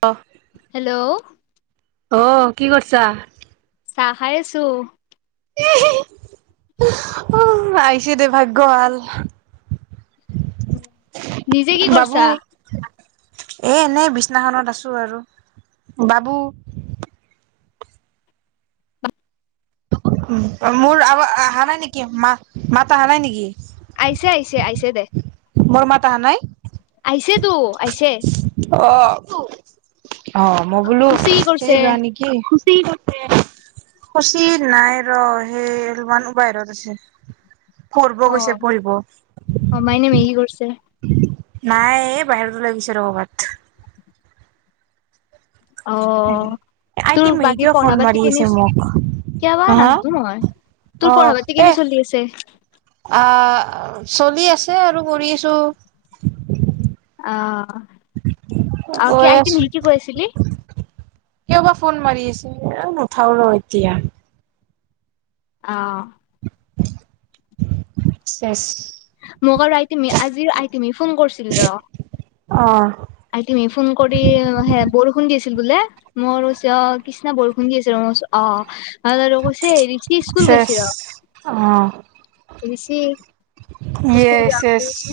অ hello অ কি কৰিছা চাহ খাই আছো। উ আহিছে দে ভাগ্যভাল নিজে কি কৰিছা এ এনেই বিছনাখনত আছো আৰু বাবু মোৰ আ অহা নাই নেকি মা মাত অহা নাই নেকি? আহিছে আহিছে আহিছে দে মোৰ মাত আহা নাই। আহিছেতো অ অ মই বোলো খুচি কি কৰিছে সেই বৰা নেকি খুচি নাই ৰ সেই অলপমান বাই ৰত আছে কৰব অ গৈছে পঢ়িব অ মাইনে মেগী কৰিছে নাই এই বাহিৰত ওলাই গৈছে কৰবাত অ তোৰ আইটি বাকী মেহেকে পঢ়া ফোন পাতি মাৰি কেনে আছে মোক কিয়াবা হ হা নাজনো নহয় তোৰ অ পঢ়া পাতি এ কেনে চলি আছে আহ চলি আছে তাকে আৰু কৰি আছো। আহ অ আৰু কি গৈ আইট আছো নিহকি কৈছিলি কিয় বা ফোন মাৰি আছে? এ নুঠাও ৰ এতিয়া। অ'। চেচ। মোক আৰু আইটিমি আজিৰ আইটিমি ফোন কৰিছিল ৰ। অ আইটিমি ফোন কৰি হে বৰষুণ দিছিল। বোলে, মই অ' কৃষ্ণা বৰষুণ দি আছে। মই কৈছোঁ অ'। [unintelligible] আৰু কৈছে, ঋষি স্কুল চেচ গৈছে ৰ। অ ঋষি ইয়ে স্কুল যাম চেচ কৈছোঁ।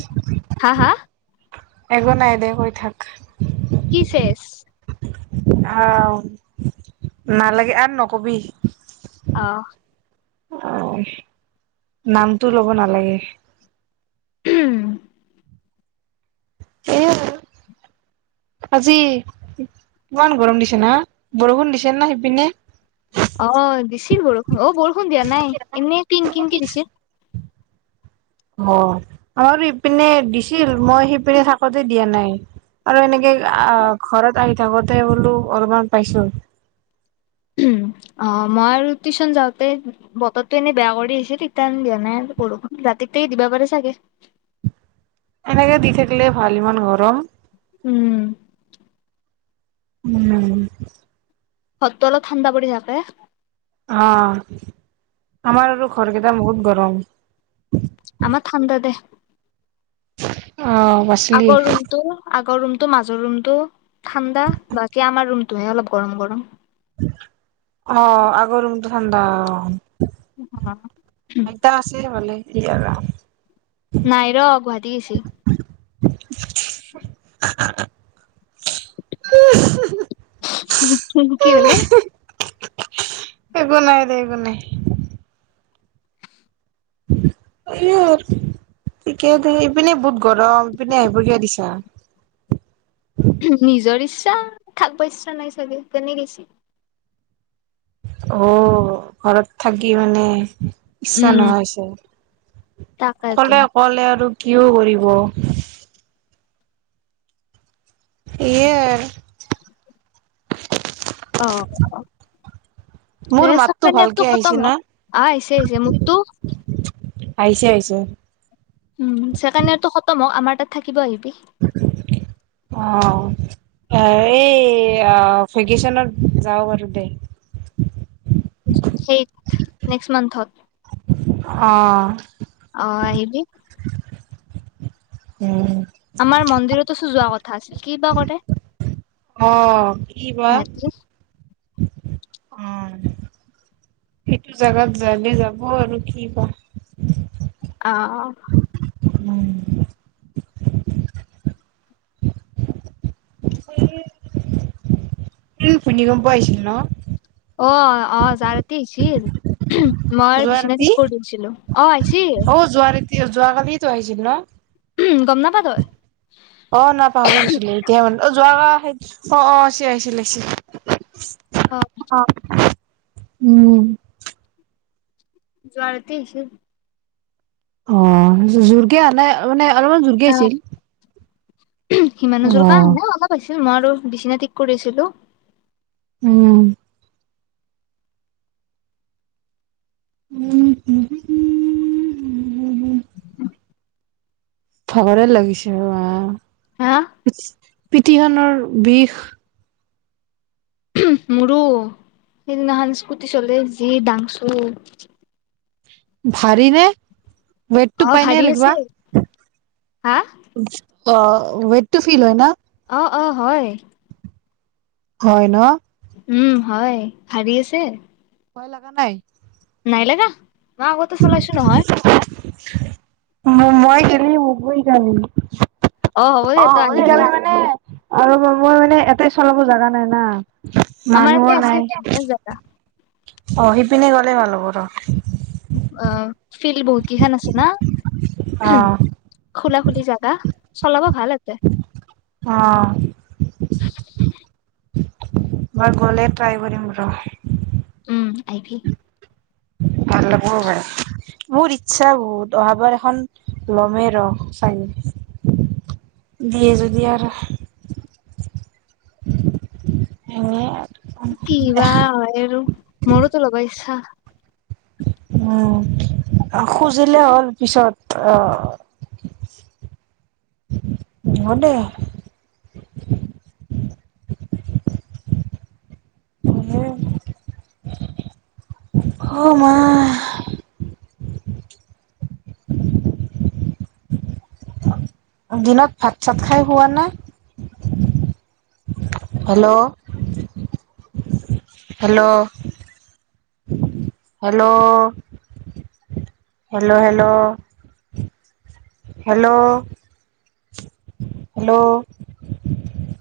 হা হা। একো নাই দে, কৈ থাক। কি চেছ? আ। নালাগে আৰু নকবি। অ'। অ', নামটো ল'ব নালাগে। [unintelligible] সেয়াই আৰু। আজি, ইমান গৰম দিছে না? বৰষুণ দিছে না সিপিনে? অ' দিছিল বৰষুণ। অ' বৰষুণ দিয়া নাই, এনেই কিনকিনকে দিছে। অ' আমাৰ ইপিনে দিছিল। মই সিপিনে থাকোতে দিয়া নাই। আৰু এনেকে আ ঘৰত আহি থাকোতে বোলো অলপমান পাইছো। অ' মই আৰু টিউচন যাওঁতে বতৰটো এনে বেয়া কৰি আহিছে। তিতা দিয়া নাই বৰষুণ, ৰাতিতে দিবা পাৰে চাগে। এনেকে দি থাকিলে ভাল, ইমান গৰম। উম। উম। ঘৰটো অলপ ঠাণ্ডা পৰি থাকে। অ'। আমাৰ আৰু ঘৰকেইটা বহুত গৰম। ৰং আমাৰ ঠাণ্ডা দে অ বাচলি আগৰ ৰুমটো, আগ আগৰ ৰুমটো, মাজৰ ৰুমটো ঠাণ্ডা। বাকী আমাৰ ৰুমটোহে অলপ গৰম-গৰম। অ' আগৰ ৰুমটো ঠাণ্ডা। আইতা আছে ভালে। জিয়াৰা। নাই ৰ, গুৱাহাটী গেইছে। [inaudible] কি হ'লে? একো নাই দে, একো নাই। [unintelligible] ঠিকে দে। ইপিনে বহুত গৰম, ইপিনে আহিব কিয়া দিছা? নিজৰ ইচ্ছা, থাকবা ইচ্ছা নাই চাগে। কেনে গেছি অ' ঘৰত থাকি মানে ইচ্ছা উম, নোহোৱা হৈছে। তাকেইতো। অকলে অকলে আৰু। কিয় কৰিব। এয়। অ মোৰ চো মাতটো নেটটো ভালকে আহিছে খতম হ না আহ আহিছে আহিছে মোকতটো। আহিছে আহিছে। উম ছেকেণ্ড নেটটো খতম অ আমাৰ তাত থাক। কিবা আহিবি। অ এই এ ভেকেশচনত যাওঁ বাৰু দে। সেই নেক্সট মানথত। অ অ আহিবি হুম হুম হুম হুম উম। আমাৰ মন্দিৰতোচো যোৱা কথা আছিল কি বা কৰে। আহ কি বা। এহেতি অ সেইটো জাগাত জালে যাব আৰু কি ক। অ' উম। ভূমিকম্প আইিছিল ন। অ অ চাগে। তি আহছিল হুম মই যোৱা বিচনা ৰাতি ঠিক কৰি দিছিলো অ আহিছিল। কিয় যোৱাকালি তো আহিছিল ন। উম গম নাপাওতয়। অ না পাহৰি গৈছিলে এতিয়া মানে। যোৱা অ অ চি আহিছিল আহিছিল। অ উম চু জোৱাৰা তি আহিছে। অ জোৰকে য়ানে মানে। অলপমান জৰ্গী আছিল। [unintelligible] ওম সিমানো যোৰ কাহ ন অলপ। আহিছে ম আৰু বিচিনা ঠিক কৰিছিলো। উম উম হু হু হু হু হহ ভাগৰে লাগিছে আহ হা ইছ পিঠিখনৰ বিষ মোৰো সেইদিনাখন স্কুটি চলে যি দাংছো। ভাৰি ৰে। অ ৱেততো পাই নে ভাৰী আছে লেকোৱা। হা অ' ৱেটটো ফিল হয় ন অ' অ' হয় হয় ন উম হয় ভাৰী আছে অ' লগা পাই নেলেগা ম আগতো চলাইছো নহয় উ মই গেলি মুগৈ জানি হ'ব দে অ' তই আহিবি মানে আৰু বা মই মানে এটাই চলাব জাগা নাই না আমাৰতে আছিল জেগা অহ সিপিনে গ'লেই ভাল হ'ব ৰ অ' ফিল্ড বহুত কেইখন আছে না অ খোলা খুলি জাগা চলা ব অহ বাৰ গ'লে ট্ৰাই কৰিম ৰ উম আহিবি ভাল লাগ ভ মোৰ ইচ্ছা বহুত অহাবাৰ এখন লমে ৰ চাই দিয়ে যদি আৰু এনেই কিৱা হয় আৰু মোৰো ত লগাই ছা উম খুজিলে হ'ল পিছত আহ হ দেই অ' মা দিনত ভাত চাত খাই হোৱা নাই hello hello hello hello hello hello hello